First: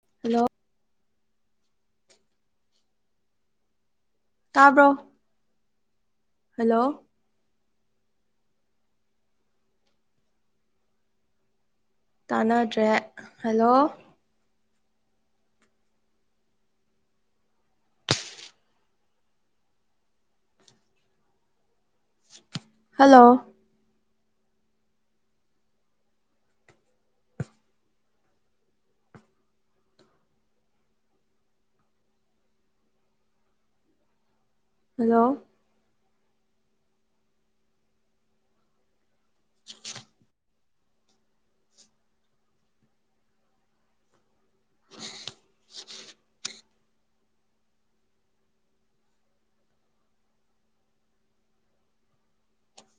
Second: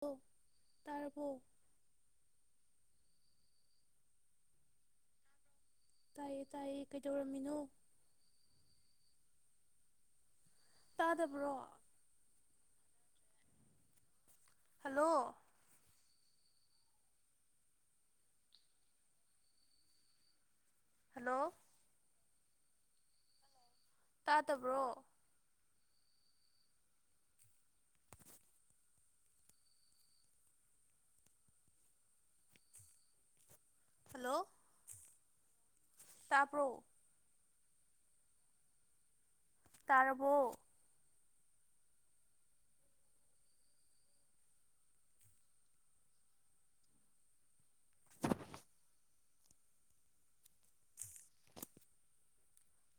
ꯕꯣ ꯍꯜꯂꯣ ꯇꯥꯔ ꯕꯣ ꯇꯥꯕ꯭ꯔꯣ ꯇꯥꯏꯌꯦ ꯇꯥꯏꯌꯦ ꯍꯜꯂꯣ ꯀꯩꯗꯧꯔꯝꯃꯤꯅꯣ ꯇꯥꯗꯕ꯭ꯔꯣ ꯇꯥꯟꯅꯗ꯭ꯔꯦ ꯍꯂꯣ ꯍꯂꯣ ꯍꯂꯣ ꯍꯜꯂꯣ ꯇꯥꯗꯕ꯭ꯔꯣ ꯍꯜꯂꯣ ꯍꯂꯣ ꯇꯥꯕ꯭ꯔꯣ ꯇꯥꯔꯕꯣ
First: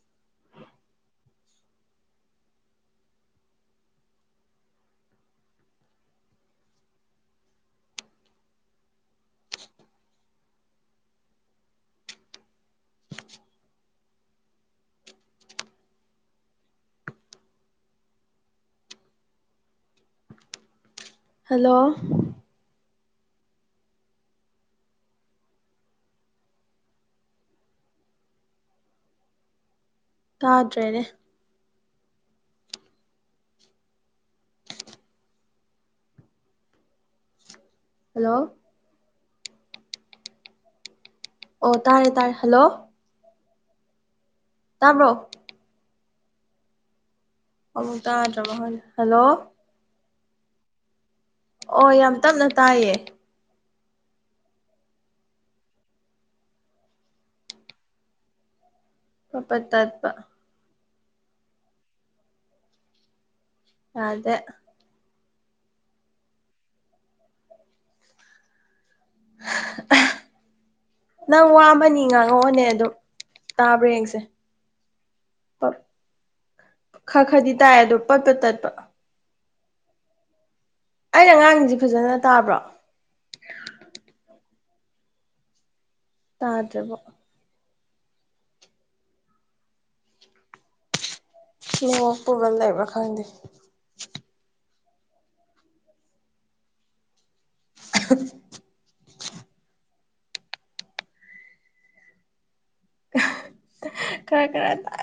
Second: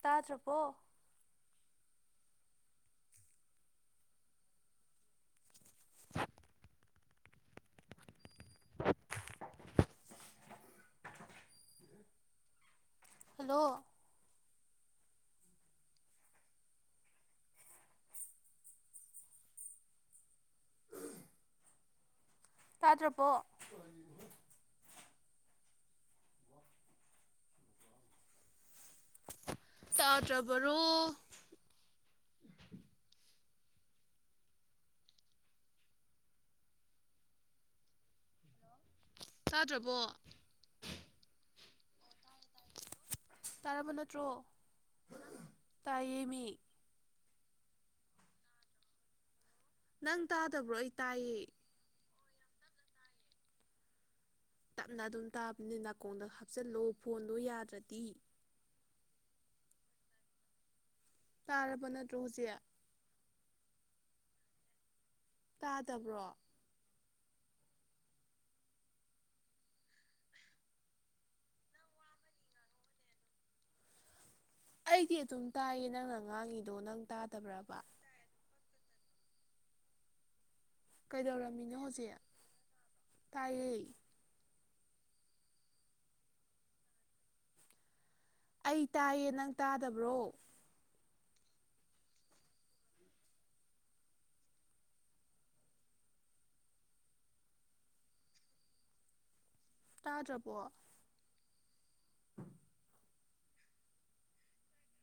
ꯇꯥꯗ꯭ꯔꯕꯣ [inaudible] ꯍꯜꯂꯣ ꯍꯜꯂꯣ ꯇꯥꯇ꯭ꯔꯕꯣ ꯇꯥꯗ꯭ꯔꯥꯕꯔꯣ ꯇꯥꯗ꯭ꯔꯦꯅꯦ ꯍꯜꯂꯣ ꯇꯥꯗ꯭ꯔꯕꯣ ꯑꯣ ꯇꯥꯔꯦ ꯇꯥꯔꯦ ꯍꯜꯂꯣ ꯇꯥꯔꯕ ꯅꯠꯇ꯭ꯔꯣ ꯇꯥꯕ꯭ꯔꯣ ꯇꯥꯏꯌꯦꯃꯤ ꯑꯃꯨꯛ ꯇꯥꯗ꯭ꯔꯕ ꯈꯪꯗꯦ ꯍꯜꯂꯣ ꯅꯪ ꯇꯥꯗꯕ꯭ꯔꯣ ꯑꯩ ꯇꯥꯏꯌꯦ ꯑꯣ ꯌꯥꯝ ꯇꯞꯅ ꯇꯥꯌꯦ ꯇꯞꯅ ꯑꯗꯨꯝ ꯇꯥꯕꯅꯤ ꯅꯥꯀꯣꯡꯗ ꯍꯥꯞꯆꯤꯜꯂꯣ ꯐꯣꯟꯗꯣ ꯌꯥꯗ꯭ꯔꯗꯤ ꯄꯠ-ꯄꯠ ꯇꯠꯄꯥ ꯇꯥꯔꯕ ꯅꯇ꯭ꯔꯣ ꯍꯧꯖꯤꯛ ꯌꯥꯗꯦ ꯇꯥꯗꯕ꯭ꯔꯣ ꯍ ꯑꯍ ꯅꯪ ꯋꯥ ꯑꯃ-ꯅꯤ ꯉꯥꯡꯉꯛꯑꯣꯅꯦ ꯑꯗꯨꯝ ꯇꯥꯕ꯭ꯔ ꯌꯦꯡꯁꯦ ꯑꯩꯗꯤ ꯑꯗꯨꯝ ꯇꯥꯏꯌꯦ ꯈꯔ ꯅꯪꯅ ꯉꯥꯡꯉꯤꯗꯣ ꯅꯪ ꯈꯔꯗꯤ ꯇꯥꯏ ꯇꯥꯗꯕ꯭ꯔꯕ ꯑꯗꯣ ꯄꯠ ꯄꯠ ꯇꯠꯄ ꯑꯩꯅ ꯉꯥꯡꯉꯤꯁꯤ ꯀꯩꯗꯧꯔꯝꯃꯤꯅꯣ ꯍꯧꯖꯤꯛ ꯐꯖꯅ ꯇꯥꯕ꯭ꯔꯣ ꯇꯥꯏꯌꯦ ꯇꯥꯗ꯭ꯔꯥꯕꯣ ꯑꯩ ꯇꯥꯏꯌꯦ ꯅꯪ ꯇꯥꯗꯕ꯭ꯔꯣ ꯅ‌ꯣꯄꯒ ꯂꯩꯕ꯭ꯔ ꯈꯪꯗ‌ꯦ [unintelligible] ꯇꯥꯗ꯭ꯔꯕꯣ ꯈꯔ ꯈꯔ ꯇꯥ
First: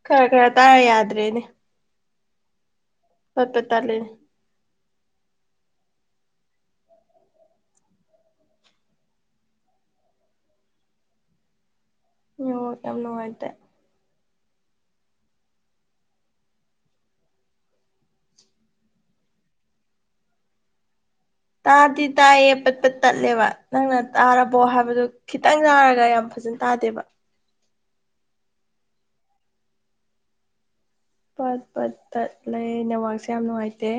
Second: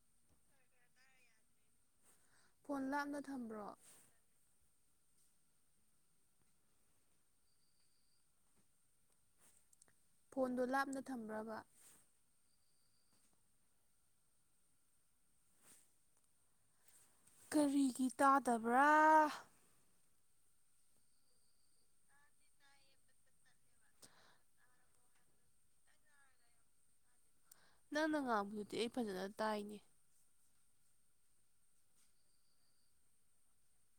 ꯏꯈꯔ ꯈꯔ ꯇꯥ ꯌꯥꯗ꯭ꯔꯦꯅꯦ ꯐꯣꯟ ꯂꯥꯞꯅ ꯄꯠ ꯄꯠ ꯊꯝꯕ꯭ꯔꯣ ꯇꯠꯂꯦ ꯐꯣꯟꯗꯣ ꯂꯥꯞꯅ ꯊꯝꯕ꯭ꯔꯕ ꯅ‌ꯦꯠꯋꯥꯔꯛ ꯌꯥꯝ ꯅꯨꯡꯉꯥꯏꯇꯦ ꯀꯔꯤꯒꯤ ꯇꯥꯗꯕ꯭ꯔꯥ ꯇꯥꯗꯤ ꯇꯥꯏꯌꯦ ꯄꯠꯄꯠ ꯇꯠꯂꯦꯕ ꯅꯪꯅ ꯇꯥꯔꯕꯣ ꯍꯥꯏꯕꯗꯨ ꯈꯤꯇꯪ ꯇꯥꯔꯒ ꯌꯥꯝ ꯐꯖꯟ ꯇꯥꯗꯦꯕ ꯅꯪꯅ ꯉꯥꯡꯕꯗꯨꯗꯤ ꯑꯩ ꯐꯖꯅ ꯇꯥꯏꯅꯦ ꯄꯠ ꯄꯠ ꯇꯠ ꯂꯩ ꯅꯦꯋꯥꯛꯁꯦ ꯌꯥꯝ ꯅꯨꯡꯉꯥꯏꯇꯦ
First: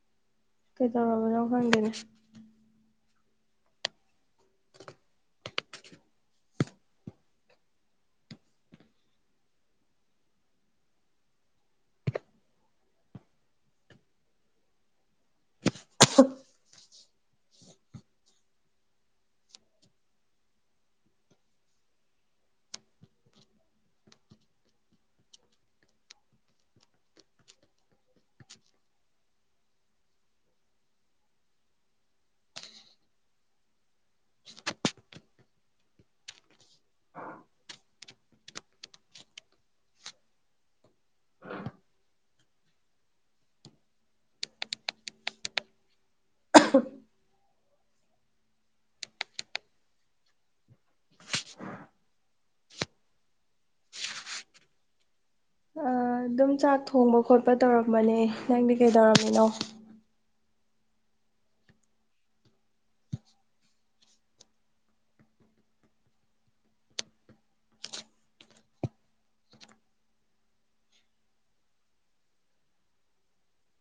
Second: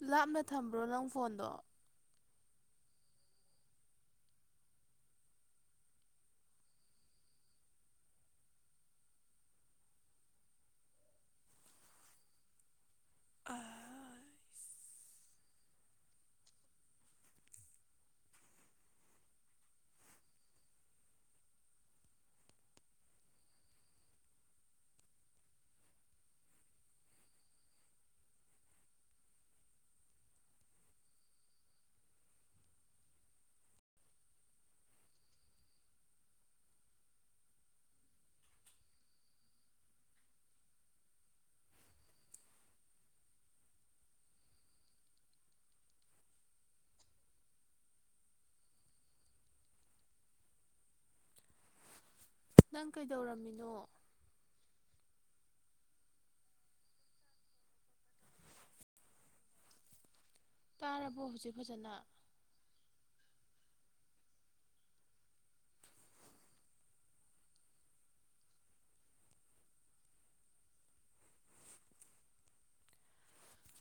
ꯂꯥꯞꯅ ꯊꯝꯕ꯭ꯔꯣ ꯅꯪ ꯀꯩꯗꯧꯔꯕꯅꯣ ꯐꯣꯟꯗꯣ ꯈꯪꯗꯦꯅꯦ [unintelligible] [unintelligible] [unintelligible] ꯅꯪ ꯀꯩꯗꯧꯔꯝꯃꯤꯅꯣ ꯑ ꯑꯗꯨꯝ ꯆꯥꯛ ꯊꯣꯡꯕ ꯈꯣꯠꯄ ꯇꯧꯔꯝꯕꯅꯦ ꯅꯪꯗꯤ ꯀꯩꯗꯧꯔꯝꯃꯤꯅꯣ ꯇꯥꯔꯕꯣ ꯍꯧꯖꯤꯛ ꯐꯖꯅ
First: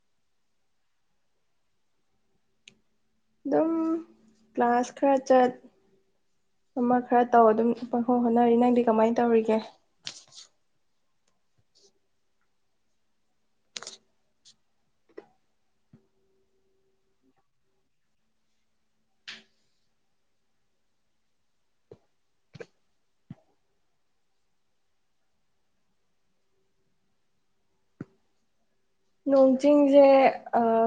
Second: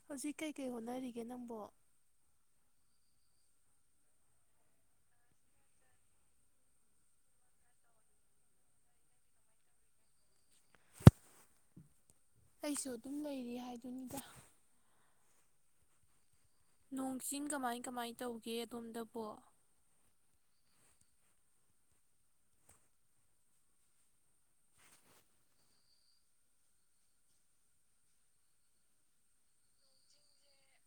ꯍꯧꯖꯤꯛ ꯀꯩꯀꯩ ꯍꯣꯠꯅꯔꯤꯒꯦ ꯅꯪꯕꯣ ꯑꯗꯨꯝ ꯀ꯭ꯂꯥꯁ ꯈꯔ ꯆꯠ ꯑꯃ ꯈꯔ ꯇꯧ ꯑꯗꯨꯝ ꯄꯪ ꯍꯣꯠꯅꯔꯤ ꯅꯪꯗꯤ ꯀꯃꯥꯏꯅ ꯇꯧꯔꯤꯒꯦ ꯑꯩꯁꯨ ꯑꯗꯨꯝ ꯂꯩꯔꯤ ꯍꯥꯏꯗꯨꯅꯤꯗ ꯅꯣꯡ ꯆꯤꯡ ꯀꯃꯥꯏ ꯀꯃꯥꯏ ꯇꯧꯒꯦ ꯑꯗꯣꯝꯗꯕꯣ ꯅꯣꯡ ꯆꯤꯡꯁꯦ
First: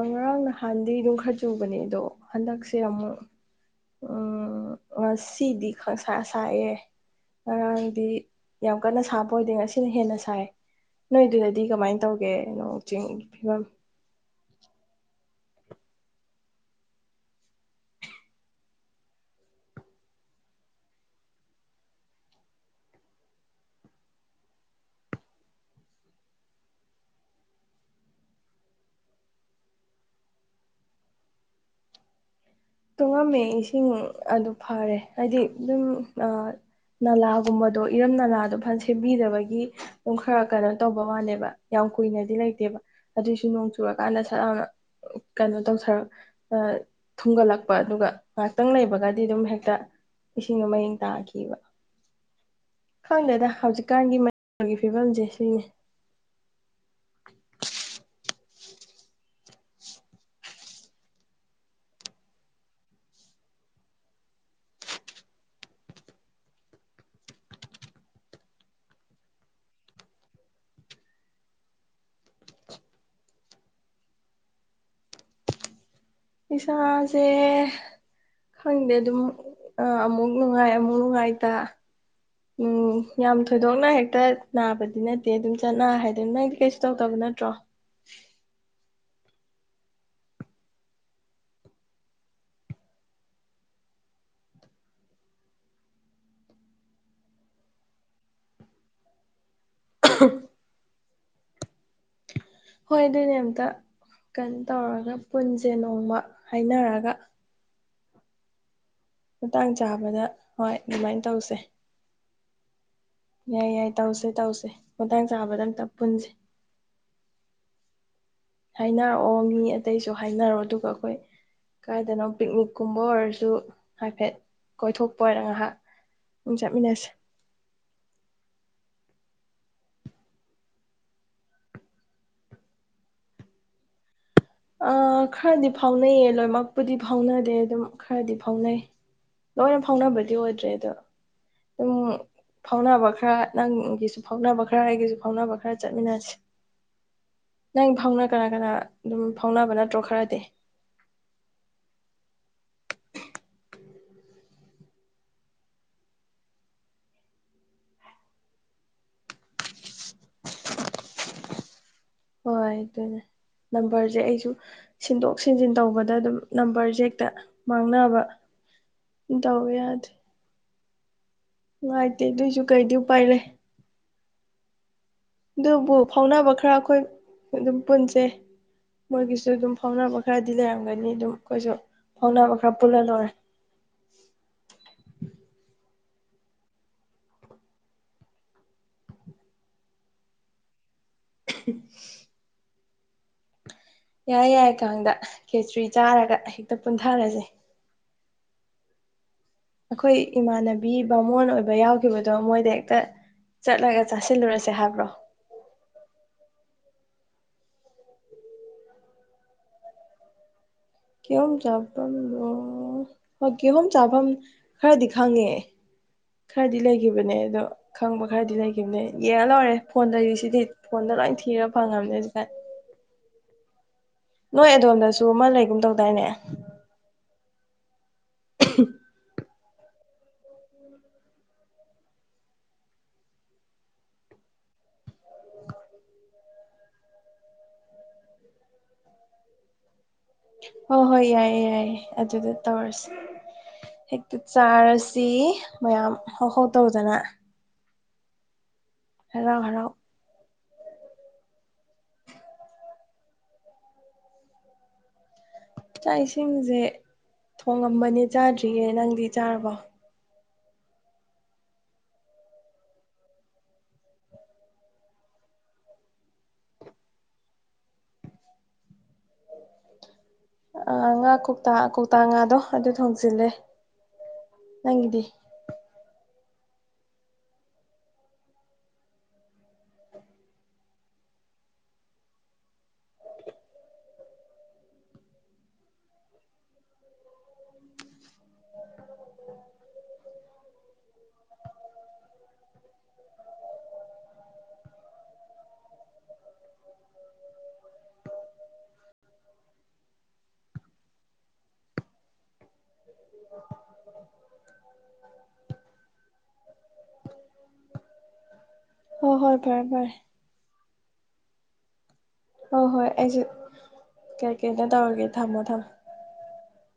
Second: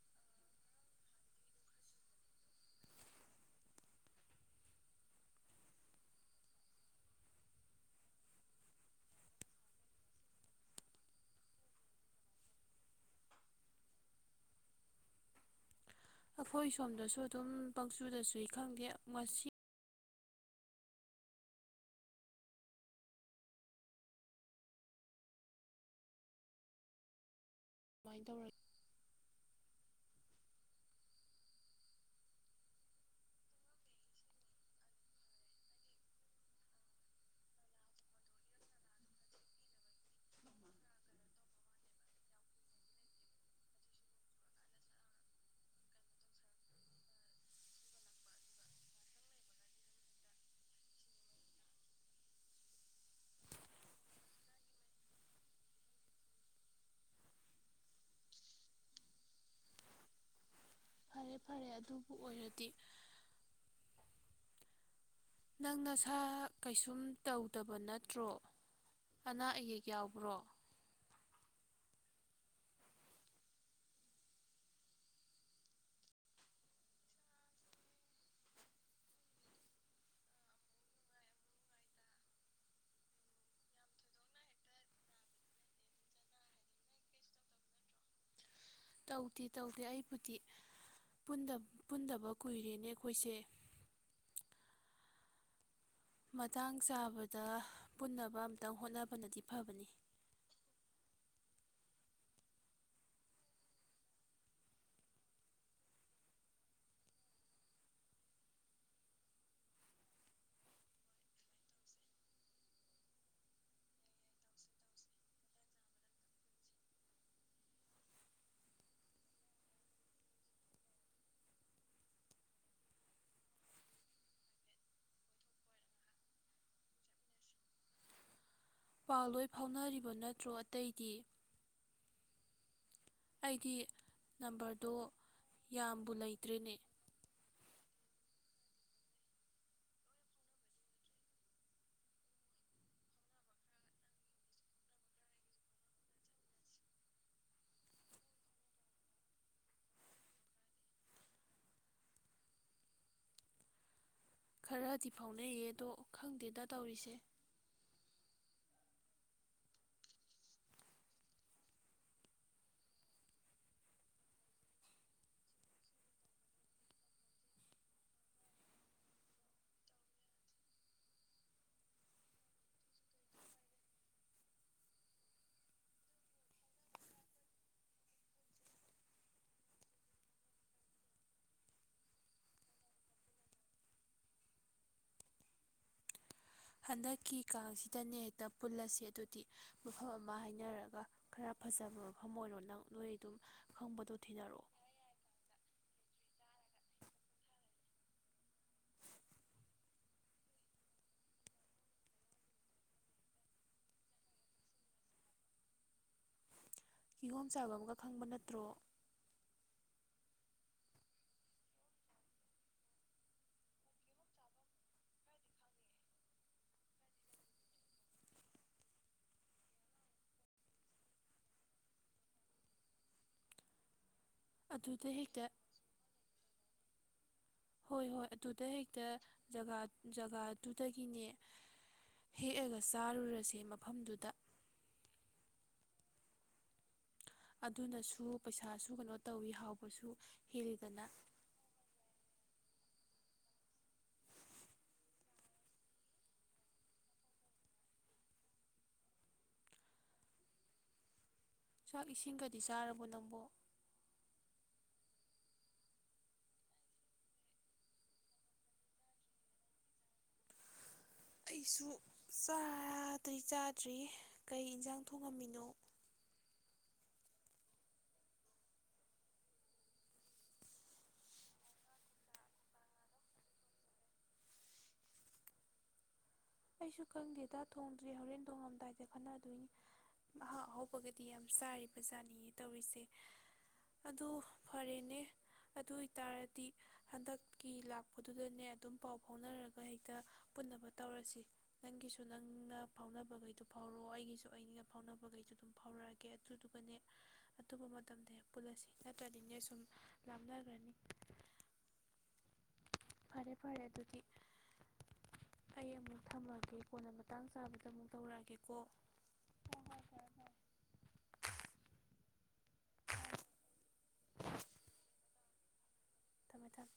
ꯉꯔꯥꯡ ꯅꯍꯥꯟꯗꯤ ꯑꯗꯨꯝ ꯈꯔ ꯆꯨꯕꯅꯦ ꯑꯗꯣ ꯍꯟꯗꯛꯁꯦ ꯑꯃꯨꯛ ꯎꯝ ꯉꯁꯤꯗꯤ ꯈꯪꯁꯥ ꯁꯥꯏꯑꯦ ꯉꯔꯥꯡꯗꯤ ꯌꯥꯝ ꯀꯟꯅ ꯁꯥꯕ ꯑꯣꯏꯗꯦ ꯉꯁꯤꯅ ꯍꯦꯟꯅ ꯁꯥꯏ ꯅꯣꯏꯗꯨꯗꯗꯤ ꯀꯃꯥꯏꯅ ꯇꯧꯒꯦ ꯅꯣꯡ ꯆꯤꯡꯒꯤ ꯐꯤꯕꯝ ꯑꯩꯈꯣꯏ ꯁꯣꯝꯗꯁꯨ ꯑꯗꯨꯝ ꯄꯪꯆꯨꯗꯁꯨꯨꯏ ꯈꯪꯗꯦ ꯉꯁꯤ ꯑꯗꯨꯃꯥꯏꯅ ꯇꯧꯔ‌ꯦ ꯇꯨꯡꯉꯝꯃꯦ ꯏꯁꯤꯡ ꯑꯗꯨ ꯐꯔꯦ ꯍꯥꯏꯗꯤ ꯑꯗꯨꯝ ꯅꯂꯥꯒꯨꯝꯕꯗꯣ ꯏꯔꯝ ꯅꯂꯥꯗꯣ ꯐꯖꯟ ꯁꯦꯝꯕꯤꯗꯕꯒꯤ ꯑꯗꯨꯝ ꯈꯔ ꯀꯩꯅꯣ ꯇꯧꯕ ꯋꯥꯂꯦꯕ ꯌꯥꯝ ꯀꯨꯏꯅꯗꯤ ꯂꯩꯇꯦꯕ ꯑꯗꯨꯏꯁꯨ ꯅꯣꯡ ꯆꯨꯔꯀꯥꯟꯗ ꯁꯠ ꯂꯥꯎꯅ ꯀꯩꯅꯣ ꯇꯧꯔꯛ ꯊꯨꯡꯒꯠꯂꯛ ꯑꯗꯨꯒ ꯉꯥꯏꯍꯥꯛꯇꯪ ꯂꯩꯕꯒꯗꯤ ꯑꯗꯨꯝ ꯍꯦꯛꯇ ꯏꯁꯤꯡꯗꯣ ꯃꯌꯦꯡ ꯇꯥꯈꯤꯕ ꯈꯪꯗꯦꯗ ꯍꯧꯖꯤꯛꯀꯥꯟꯒꯤ ꯃꯅꯤꯄꯨꯔꯒꯤ ꯐꯤꯕꯝꯁꯦ ꯁꯤꯅ‌ꯦ ꯐꯔꯦ ꯐꯔꯦ ꯑꯗꯨꯕꯨ ꯑꯣꯏꯔꯗꯤ ꯅꯪ ꯅꯁꯥ ꯀꯩꯁꯨꯝ ꯇꯧꯗꯕ ꯅꯠꯇ꯭ꯔꯣ ꯑꯅꯥ ꯑꯌꯦꯛ ꯌꯥꯎꯕ꯭ꯔꯣ ꯏꯁꯥꯁꯦ ꯈꯪꯗꯦ ꯑꯗꯨꯝ ꯑꯃꯨꯛ ꯅꯨꯡꯉꯥꯏ ꯑꯃꯨꯛ ꯅꯨꯡꯉꯥꯏꯇ ꯎꯝ ꯌꯥꯝ ꯊꯣꯏꯗꯣꯛꯅ ꯍꯦꯛꯇ ꯅꯥꯕꯗꯤ ꯅꯠꯇꯦ ꯑꯗꯨꯝ ꯆꯠꯅ ꯍꯥꯏꯗꯅ ꯅꯪꯗꯤ ꯀꯩꯁꯨ ꯇꯧꯗꯕ ꯅꯠꯇ꯭ꯔꯣ ꯇꯧꯗꯦ ꯇꯧꯗꯦ ꯑꯩꯕꯨꯗꯤ ꯄꯨꯟꯗ ꯄꯨꯟꯗꯕ ꯀꯨꯏꯔꯦꯅꯦ ꯑꯩꯈꯣꯏꯁꯦ ꯃꯇꯥꯡ ꯆꯥꯕꯗ ꯄꯨꯟꯅꯕ ꯑꯝꯇꯪ ꯍꯣꯠꯅꯕꯅꯗꯤ ꯐꯕꯅꯤ ꯍꯣꯏ ꯑꯗꯨꯅꯦ ꯑꯝꯇ ꯀꯩꯅꯣ ꯇꯧꯔꯒ ꯄꯨꯟꯁꯦ ꯅꯣꯡꯃ ꯍꯥꯏꯅꯔꯒ ꯃꯇꯥꯡ ꯆꯥꯕꯗ ꯍꯣꯏ ꯑꯗꯨꯃꯥꯏꯅ ꯇꯧꯁꯦ ꯌꯥꯏ ꯌꯥꯏ ꯇꯧꯁꯦ ꯇꯧꯁꯦ ꯃꯇꯥꯡ ꯆꯥꯕꯗ ꯑꯝꯇ ꯄꯨꯟꯁꯦ ꯍꯥꯏꯅꯔꯛꯑꯣ ꯃꯤ ꯑꯇꯩꯁꯨ ꯍꯥꯏꯅꯔꯑꯣ ꯑꯗꯨꯒ ꯑꯩꯈꯣꯏ ꯀꯥꯏꯗꯅꯣ ꯄꯤꯛꯅꯤꯛꯀꯨꯝꯕ ꯑꯣꯏꯔꯁꯨ ꯍꯥꯏꯐꯦꯠ ꯀꯣꯏꯊꯣꯛꯄ ꯑꯣꯏꯔ ꯉꯥꯏꯍꯥꯛ ꯑꯗꯨꯝ ꯆꯠꯃꯤꯟꯅꯁꯦ ꯄꯥꯜꯂꯣꯏ ꯐꯥꯎꯅꯔꯤꯕ ꯅꯠꯇ꯭ꯔꯣ ꯑꯇꯩꯗꯤ ꯑꯩꯗꯤ ꯅꯝꯕꯔꯗꯣ ꯑꯥ ꯈꯔꯗꯤ ꯌꯥꯝꯕꯨ ꯐꯥꯎꯅꯩꯌꯦ ꯂꯩꯇ꯭ꯔꯦꯅꯦ ꯂꯣꯏꯅꯃꯛꯄꯨꯗꯤ ꯐꯥꯎꯅꯗꯦ ꯑꯗꯨꯝ꯫ ꯈꯔꯗꯤ ꯐꯥꯎꯅꯩ ꯂꯣꯏꯅ ꯐꯥꯎꯅꯕꯗꯤ ꯑꯣꯏꯗ꯭ꯔꯦ ꯑꯗꯣ ꯑꯗꯨꯝ ꯐꯥꯎꯅꯕ ꯈꯔ ꯅꯪꯒꯤꯁꯨ ꯐꯥꯎꯅꯕ ꯈꯔ ꯑꯩꯒꯤꯁꯨ ꯐꯥꯎꯅꯕ ꯈꯔ ꯆꯠꯃꯤꯟꯅꯁꯤ꯫ ꯅꯪ ꯐꯥꯎꯅ ꯀꯅꯥ-ꯀꯅꯥ ꯑꯗꯨꯝ ꯐꯥꯎꯅꯕ ꯅꯠꯇ꯭ꯔꯣ ꯈꯔꯗꯤ꯫ ꯈꯔꯗꯤ ꯐꯥꯎꯅꯩꯌꯦ ꯑꯗꯣ ꯈꯪꯗꯦꯗ ꯇꯧꯔꯤꯁꯦ꯫ ꯍꯣꯏ ꯑꯗꯨꯅꯦ ꯅꯝꯕꯔꯁꯦ ꯑꯩꯁꯨ ꯁꯤꯟꯗꯣꯛ ꯁꯤꯟꯖꯤꯟ ꯇꯧꯕꯗ ꯑꯗꯨꯝ ꯅꯝꯕꯔꯁꯦ ꯍꯦꯛꯇ ꯃꯥꯡꯅꯕ ꯗꯥꯎ ꯌꯥꯗ꯭ꯔꯦ꯫ ꯅꯨꯡꯉꯥꯏꯇꯦ ꯑꯗꯨꯏꯁꯨ ꯀꯩꯗꯤ ꯎꯄꯥꯏ ꯂꯩ꯫ ꯑꯗꯨꯕꯨ ꯐꯥꯎꯅꯕ ꯈꯔ ꯑꯩꯈꯣꯏ ꯑꯗꯨꯝ ꯄꯨꯟꯁꯦ꯫ ꯃꯣꯏꯒꯤꯁꯨ ꯑꯗꯨꯝ ꯐꯥꯎꯅꯕ ꯈꯔꯗꯤ ꯂꯩꯔꯝꯒꯅꯤ ꯑꯗꯨꯝ ꯑꯩꯈꯣꯏꯁꯨ, ꯐꯥꯎꯅꯕ ꯈꯔ ꯄꯨꯜꯂ ꯂꯣꯏꯔꯦ꯫ ꯍꯟꯗꯛꯀꯤ ꯀꯥꯡꯁꯤꯗꯅꯦ ꯍꯦꯛꯇ ꯄꯨꯜꯂꯁꯦ ꯑꯗꯨꯗꯤ ꯃꯐꯝ ꯑꯃ ꯍꯥꯏꯅꯔꯒ꯫ ꯈꯔ ꯐꯖꯕ ꯃꯐꯝ ꯑꯣꯏꯔꯣ ꯅꯪ ꯅꯣꯏ ꯑꯗꯨꯝ ꯈꯪꯕꯗꯣ ꯊꯤꯅꯔꯛꯑꯣ ꯌꯥꯏ-ꯌꯥꯏ ꯀꯥꯡꯗ ꯈꯦꯆꯔꯤ ꯆꯥꯔꯒ ꯍꯦꯛꯇ ꯄꯨꯟꯊꯔꯁꯦ꯫ ꯑꯩꯈꯣꯏ ꯏꯃꯥꯟꯅꯕꯤ ꯕꯥꯃꯣꯟ ꯑꯣꯏꯕ ꯌꯥꯎꯈꯤꯕꯗꯣ ꯃꯣꯏꯗ ꯍꯦꯛꯇ ꯆꯠꯂꯒ ꯆꯥꯁꯤꯜꯂꯨꯔꯁꯦ ꯍꯥꯏꯕ꯭ꯔꯣ꯫ ꯀꯤꯍꯣꯝ ꯆꯥꯕꯝꯒ ꯈꯪꯕ ꯅꯠꯇ꯭ꯔꯣ꯫ ꯀꯤ ꯍꯣꯝ ꯆꯥꯐꯝꯗꯣ, ꯍꯣꯏ ꯀꯤꯍꯣꯝ ꯆꯥꯐꯝ ꯈꯔꯗꯤ ꯈꯪꯉꯦ, ꯈꯔꯗꯤ ꯂꯩꯈꯤꯕꯅꯦ ꯑꯗꯣ ꯈꯪꯕ ꯈꯔꯗꯤ ꯂꯩꯈꯤꯕꯅꯦ ꯌꯦꯡꯉ ꯂꯣꯏꯔꯦ ꯐꯣꯟ ꯂꯩꯔꯤꯁꯤꯗꯤ ꯐꯣꯟꯗ ꯂꯣꯏ ꯊꯤꯔ ꯐꯪꯉꯕꯅꯦ ꯍꯧꯖꯤꯛ ꯀꯥꯟ꯫ ꯅꯣꯏ ꯑꯗꯨꯗ ꯑꯗꯣꯝꯗꯁꯨ ꯍꯦꯛꯇ ꯑꯃ ꯂꯩꯒꯨꯝ ꯇꯧꯗꯥꯏꯅꯦ꯫ ꯍꯣꯏ--ꯍꯣꯏ꯫ ꯑꯗꯨꯗ ꯍꯦꯛꯇ ꯖꯒꯥ ꯖꯒꯥꯗꯨꯗꯒꯤꯅꯦ ꯍꯦꯛꯑꯒ ꯆꯥꯔꯨꯔꯁꯦ ꯃꯐꯝꯗꯨꯗ ꯑꯗꯨꯅꯁꯨ ꯄꯩꯁꯥꯁꯨ ꯀꯩꯅꯣ ꯇꯧꯋꯤ ꯍꯥꯎꯕꯁꯨ ꯍꯣ ꯍꯦꯜꯂꯤꯗꯅ ꯍꯣꯏ ꯌꯥꯏꯌꯦ-ꯌꯥꯏꯌꯦ ꯑꯗꯨꯗ ꯇꯧꯔꯁꯤ ꯍꯦꯛꯇ ꯆꯥꯔꯁꯤ ꯃꯌꯥꯝ ꯍꯧ-ꯍꯧ ꯇꯧꯗꯅ꯫ ꯍꯔꯥꯎ-ꯍꯔꯥꯎ ꯆꯥꯛ ꯏꯁꯤꯡꯒꯗꯤ ꯆꯥꯔꯕꯣ ꯅꯪꯕꯣ꯫ ꯆꯥꯛ ꯏꯁꯤꯡꯁꯦ, ꯊꯣꯡꯉꯝꯕꯅꯦ ꯆꯥꯗ꯭ꯔꯤꯌꯦ ꯅꯪꯗꯤ ꯆꯥꯔꯕꯣ꯫ ꯑꯩꯁꯨ ꯆꯥꯗꯤ ꯆꯥꯗ꯭ꯔꯤ ꯀꯩ ꯏꯟꯁꯥꯡ ꯊꯣꯡꯉꯝꯃꯤꯅꯣ꯫ ꯑ ꯉꯥ ꯀꯧꯇꯥ ꯀꯧꯇꯥ ꯉꯥꯗꯣ ꯑꯗꯨ ꯊꯣꯡꯖꯤꯜꯂ꯫ꯦ ꯅꯪꯒꯤꯗꯤ꯫ ꯑꯩꯁꯨ ꯈꯪꯗꯦꯗ ꯊꯣꯡꯗ꯭ꯔꯤ ꯍꯣꯔꯦꯟ ꯊꯣꯡꯉꯝꯗꯥꯏꯗ ꯈꯠꯅꯗꯣꯏꯅꯤ꯫ ꯑꯍꯥꯎ ꯑꯍꯥꯎꯧꯕꯒꯗꯤ ꯌꯥꯝ ꯆꯥꯔꯤꯕ ꯖꯥꯅꯤꯌꯦ ꯇꯧꯔꯤꯁꯦ꯫ ꯑꯗꯨ ꯐꯔꯦꯅꯦ ꯑꯗꯨ ꯑꯣꯏꯇꯥꯔꯗꯤ, ꯍꯟꯗꯛꯀꯤ ꯂꯥꯛꯄꯗꯨꯗꯅꯦ ꯑꯗꯨꯝ ꯄꯥꯎ ꯐꯥꯎꯅꯔꯒ ꯍꯦꯛꯇ ꯄꯨꯟꯅꯕ ꯇꯧꯔꯁꯤ꯫ ꯅꯪꯒꯤꯁꯨ ꯅꯪꯅ ꯐꯥꯎꯅꯕꯈꯩꯗꯨ ꯐꯥꯎꯔꯛꯑꯣ ꯑꯩꯒꯤꯁꯨ ꯑꯩꯒ ꯐꯥꯎꯅꯕꯈꯩꯁꯨ ꯑꯗꯨꯝ ꯐꯥꯎꯔꯛꯑꯒꯦ ꯑꯗꯨꯗꯨꯒꯅꯦ ꯑꯊꯨꯕ ꯃꯇꯝꯗ ꯄꯨꯜꯂꯁꯤ ꯅꯠꯇ꯭ꯔꯗꯤꯅꯦ ꯁꯨꯝ ꯂꯥꯞꯅꯈ꯭ꯔꯅꯤ꯫ ꯐꯔꯦ-ꯐꯔꯦ ꯑꯗꯨꯗꯤ ꯑꯩ ꯑꯃꯨꯛ ꯊꯝꯃꯒꯦ ꯀꯣꯟꯅ ꯃꯇꯥꯡ ꯆꯥꯕꯗ ꯑꯃꯨꯛ ꯇꯧꯔꯛꯑꯒꯦꯀꯣ꯫ ꯍꫭ ꯍꯣꯏ ꯊꯝꯃꯦ ꯐꯔꯦ-ꯐꯔꯦ꯫ ꯑ ꯍꯣꯏ ꯑꯩꯁꯦ ꯀꯩ ꯀꯩꯅꯣ ꯇꯧꯔꯒꯦ ꯊꯝꯃꯣ-ꯊꯝꯃꯣ꯫ ꯗ [unintelligible]